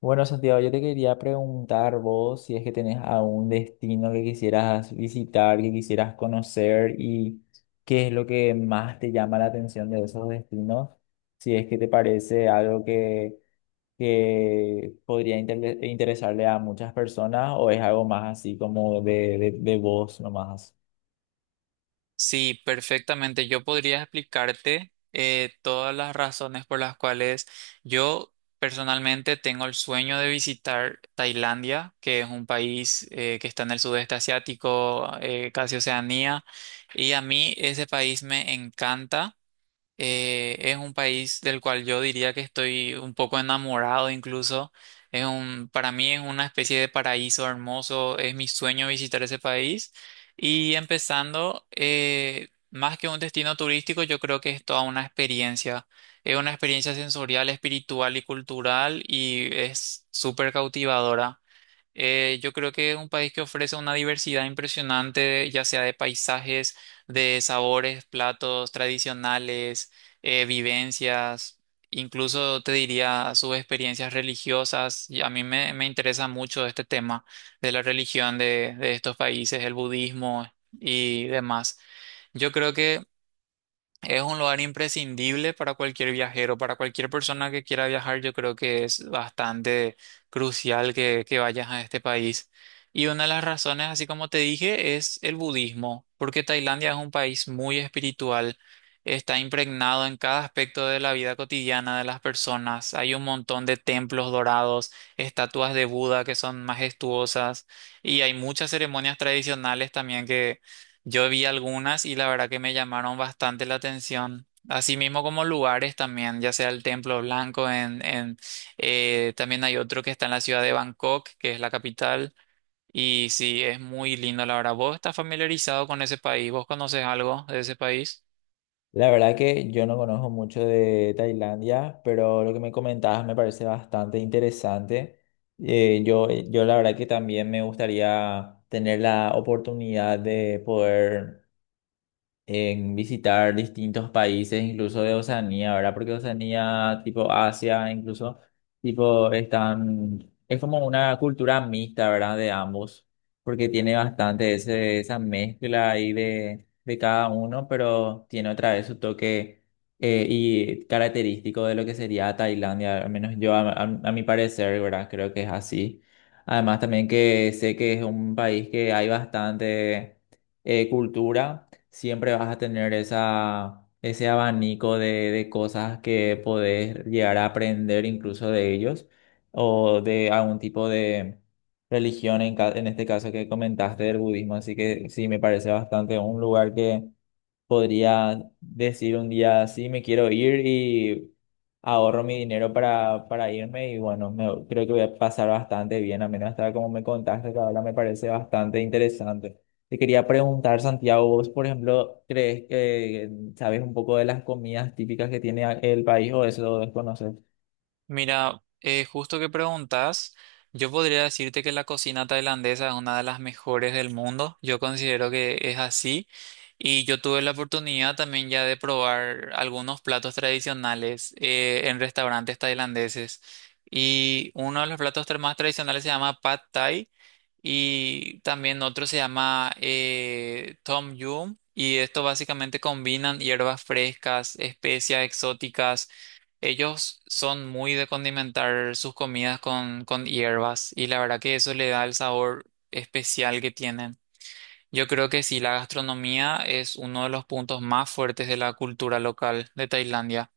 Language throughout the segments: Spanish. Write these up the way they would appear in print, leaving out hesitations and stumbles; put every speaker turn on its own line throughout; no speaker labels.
Bueno, Santiago, yo te quería preguntar vos si es que tenés algún destino que quisieras visitar, que quisieras conocer y qué es lo que más te llama la atención de esos destinos, si es que te parece algo que podría interesarle a muchas personas o es algo más así como de vos nomás.
Sí, perfectamente. Yo podría explicarte todas las razones por las cuales yo personalmente tengo el sueño de visitar Tailandia, que es un país que está en el sudeste asiático, casi Oceanía, y a mí ese país me encanta. Es un país del cual yo diría que estoy un poco enamorado incluso. Para mí es una especie de paraíso hermoso. Es mi sueño visitar ese país. Y empezando, más que un destino turístico, yo creo que es toda una experiencia. Es una experiencia sensorial, espiritual y cultural y es súper cautivadora. Yo creo que es un país que ofrece una diversidad impresionante, ya sea de paisajes, de sabores, platos tradicionales, vivencias, incluso te diría sus experiencias religiosas. Y a me interesa mucho este tema de la religión de estos países, el budismo y demás. Yo creo que es un lugar imprescindible para cualquier viajero, para cualquier persona que quiera viajar, yo creo que es bastante crucial que vayas a este país. Y una de las razones, así como te dije, es el budismo, porque Tailandia es un país muy espiritual, está impregnado en cada aspecto de la vida cotidiana de las personas, hay un montón de templos dorados, estatuas de Buda que son majestuosas y hay muchas ceremonias tradicionales también, yo vi algunas y la verdad que me llamaron bastante la atención. Así mismo como lugares también, ya sea el Templo Blanco, también hay otro que está en la ciudad de Bangkok, que es la capital. Y sí, es muy lindo, la verdad. ¿Vos estás familiarizado con ese país? ¿Vos conoces algo de ese país?
La verdad que yo no conozco mucho de Tailandia, pero lo que me comentabas me parece bastante interesante. Yo la verdad que también me gustaría tener la oportunidad de poder en visitar distintos países, incluso de Oceanía, ¿verdad? Porque Oceanía, tipo Asia, incluso, tipo, están, es como una cultura mixta, ¿verdad? De ambos, porque tiene bastante ese, esa mezcla ahí de cada uno, pero tiene otra vez su toque y característico de lo que sería Tailandia, al menos yo, a mi parecer, ¿verdad? Creo que es así. Además también que sé que es un país que hay bastante cultura, siempre vas a tener ese abanico de cosas que podés llegar a aprender incluso de ellos o de algún tipo de religión, en este caso que comentaste del budismo. Así que sí, me parece bastante un lugar que podría decir un día, sí, me quiero ir y ahorro mi dinero para irme y bueno, creo que voy a pasar bastante bien, a menos hasta como me contaste, que ahora me parece bastante interesante. Te quería preguntar, Santiago, vos, por ejemplo, ¿crees que sabes un poco de las comidas típicas que tiene el país o eso lo desconoces?
Mira, justo que preguntas, yo podría decirte que la cocina tailandesa es una de las mejores del mundo. Yo considero que es así. Y yo tuve la oportunidad también ya de probar algunos platos tradicionales en restaurantes tailandeses. Y uno de los más tradicionales se llama Pad Thai y también otro se llama Tom Yum. Y esto básicamente combinan hierbas frescas, especias exóticas, ellos son muy de condimentar sus comidas con hierbas y la verdad que eso le da el sabor especial que tienen. Yo creo que sí, la gastronomía es uno de los puntos más fuertes de la cultura local de Tailandia.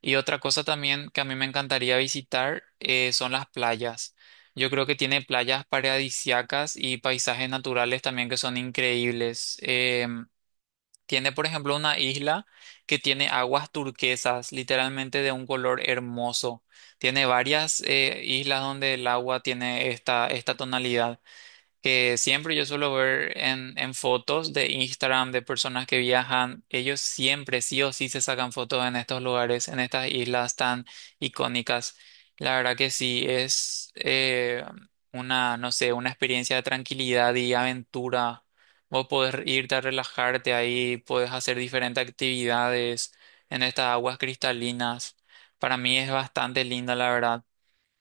Y otra cosa también que a mí me encantaría visitar, son las playas. Yo creo que tiene playas paradisíacas y paisajes naturales también que son increíbles. Tiene, por ejemplo, una isla que tiene aguas turquesas, literalmente de un color hermoso. Tiene varias islas donde el agua tiene esta tonalidad que siempre yo suelo ver en fotos de Instagram de personas que viajan, ellos siempre sí o sí se sacan fotos en estos lugares, en estas islas tan icónicas. La verdad que sí, es una, no sé, una experiencia de tranquilidad y aventura. Vos podés irte a relajarte ahí, podés hacer diferentes actividades en estas aguas cristalinas. Para mí es bastante linda, la verdad.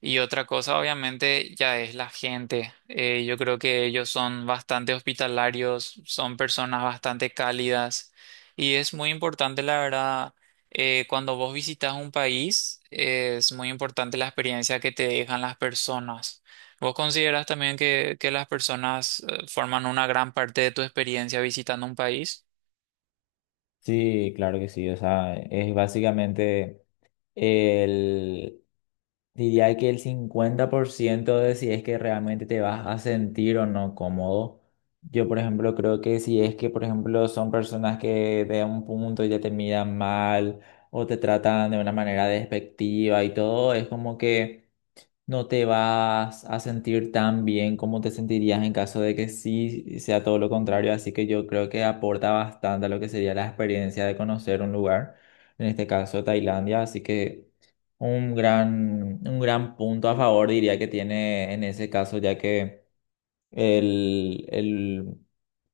Y otra cosa, obviamente, ya es la gente. Yo creo que ellos son bastante hospitalarios, son personas bastante cálidas y es muy importante, la verdad, cuando vos visitas un país, es muy importante la experiencia que te dejan las personas. ¿Vos consideras también que las personas forman una gran parte de tu experiencia visitando un país?
Sí, claro que sí. O sea, es básicamente el, diría que el 50% de si es que realmente te vas a sentir o no cómodo. Yo, por ejemplo, creo que si es que, por ejemplo, son personas que de un punto ya te miran mal o te tratan de una manera despectiva y todo, es como que no te vas a sentir tan bien como te sentirías en caso de que sí sea todo lo contrario, así que yo creo que aporta bastante a lo que sería la experiencia de conocer un lugar, en este caso Tailandia, así que un gran punto a favor diría que tiene en ese caso, ya que el, el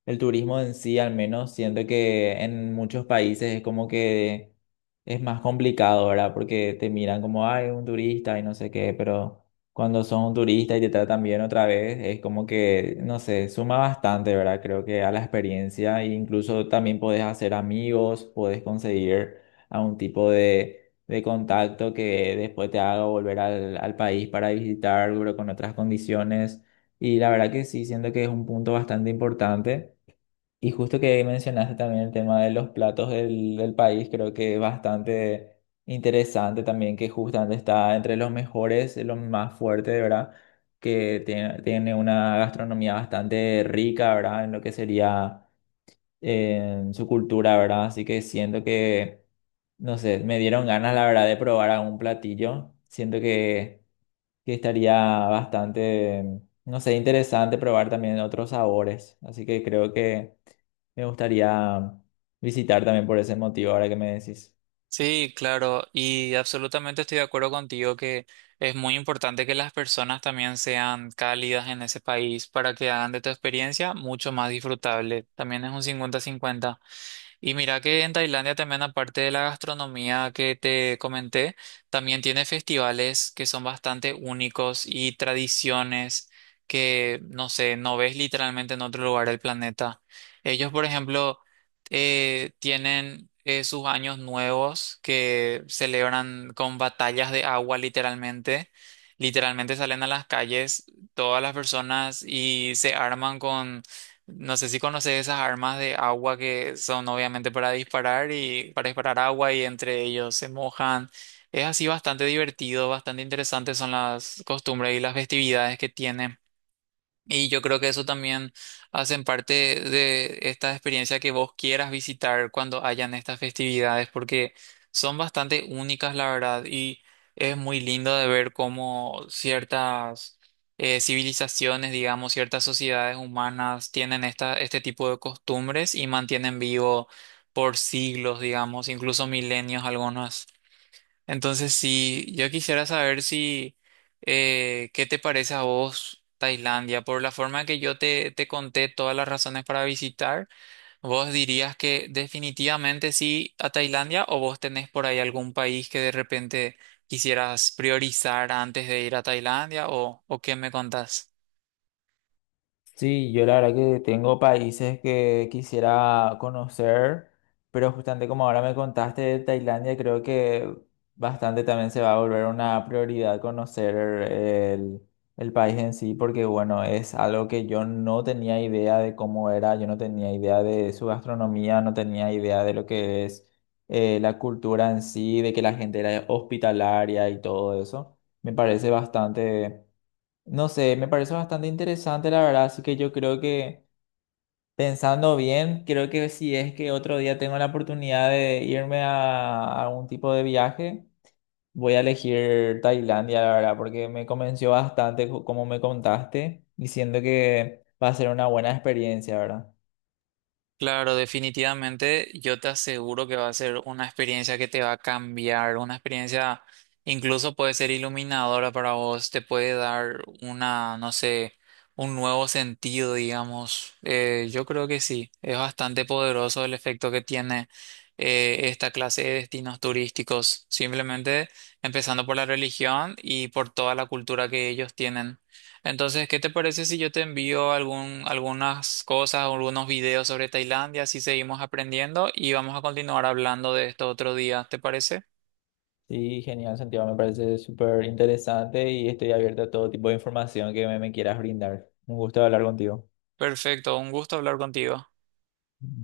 el turismo en sí, al menos, siento que en muchos países es como que es más complicado, ¿verdad? Porque te miran como, ay, un turista y no sé qué, pero cuando son un turista y te tratan bien otra vez, es como que, no sé, suma bastante, ¿verdad? Creo que a la experiencia, e incluso también podés hacer amigos, podés conseguir a un tipo de contacto que después te haga volver al país para visitar, pero con otras condiciones. Y la verdad que sí, siento que es un punto bastante importante. Y justo que mencionaste también el tema de los platos del país, creo que es bastante interesante también que justamente está entre los mejores, los más fuertes, ¿verdad? Tiene una gastronomía bastante rica, ¿verdad? En lo que sería su cultura, ¿verdad? Así que siento que, no sé, me dieron ganas, la verdad, de probar algún platillo. Siento que estaría bastante, no sé, interesante probar también otros sabores. Así que creo que me gustaría visitar también por ese motivo, ahora que me decís.
Sí, claro, y absolutamente estoy de acuerdo contigo que es muy importante que las personas también sean cálidas en ese país para que hagan de tu experiencia mucho más disfrutable. También es un cincuenta-cincuenta. Y mira que en Tailandia también, aparte de la gastronomía que te comenté, también tiene festivales que son bastante únicos y tradiciones que, no sé, no ves literalmente en otro lugar del planeta. Ellos, por ejemplo, tienen sus años nuevos que celebran con batallas de agua, literalmente. Literalmente salen a las calles todas las personas y se arman, no sé si conoces esas armas de agua que son obviamente para disparar y para disparar agua y entre ellos se mojan. Es así bastante divertido, bastante interesante son las costumbres y las festividades que tiene. Y yo creo que eso también hacen parte de esta experiencia que vos quieras visitar cuando hayan estas festividades, porque son bastante únicas, la verdad, y es muy lindo de ver cómo ciertas civilizaciones, digamos, ciertas sociedades humanas tienen este tipo de costumbres y mantienen vivo por siglos, digamos, incluso milenios algunas. Entonces, sí, yo quisiera saber si, ¿qué te parece a vos Tailandia? Por la forma que yo te conté todas las razones para visitar, ¿vos dirías que definitivamente sí a Tailandia o vos tenés por ahí algún país que de repente quisieras priorizar antes de ir a Tailandia o qué me contás?
Sí, yo la verdad que tengo países que quisiera conocer, pero justamente como ahora me contaste de Tailandia, creo que bastante también se va a volver una prioridad conocer el, el país en sí, porque bueno, es algo que yo no tenía idea de cómo era, yo no tenía idea de su gastronomía, no tenía idea de lo que es la cultura en sí, de que la gente era hospitalaria y todo eso. Me parece bastante, no sé, me parece bastante interesante, la verdad, así que yo creo que pensando bien, creo que si es que otro día tengo la oportunidad de irme a algún tipo de viaje, voy a elegir Tailandia, la verdad, porque me convenció bastante como me contaste, diciendo que va a ser una buena experiencia, ¿verdad?
Claro, definitivamente yo te aseguro que va a ser una experiencia que te va a cambiar, una experiencia incluso puede ser iluminadora para vos, te puede dar una, no sé, un nuevo sentido, digamos. Yo creo que sí, es bastante poderoso el efecto que tiene esta clase de destinos turísticos, simplemente empezando por la religión y por toda la cultura que ellos tienen. Entonces, ¿qué te parece si yo te envío algunas cosas, o algunos videos sobre Tailandia, así seguimos aprendiendo y vamos a continuar hablando de esto otro día? ¿Te parece?
Sí, genial, Santiago, me parece súper interesante y estoy abierto a todo tipo de información que me quieras brindar. Un gusto hablar contigo.
Perfecto, un gusto hablar contigo.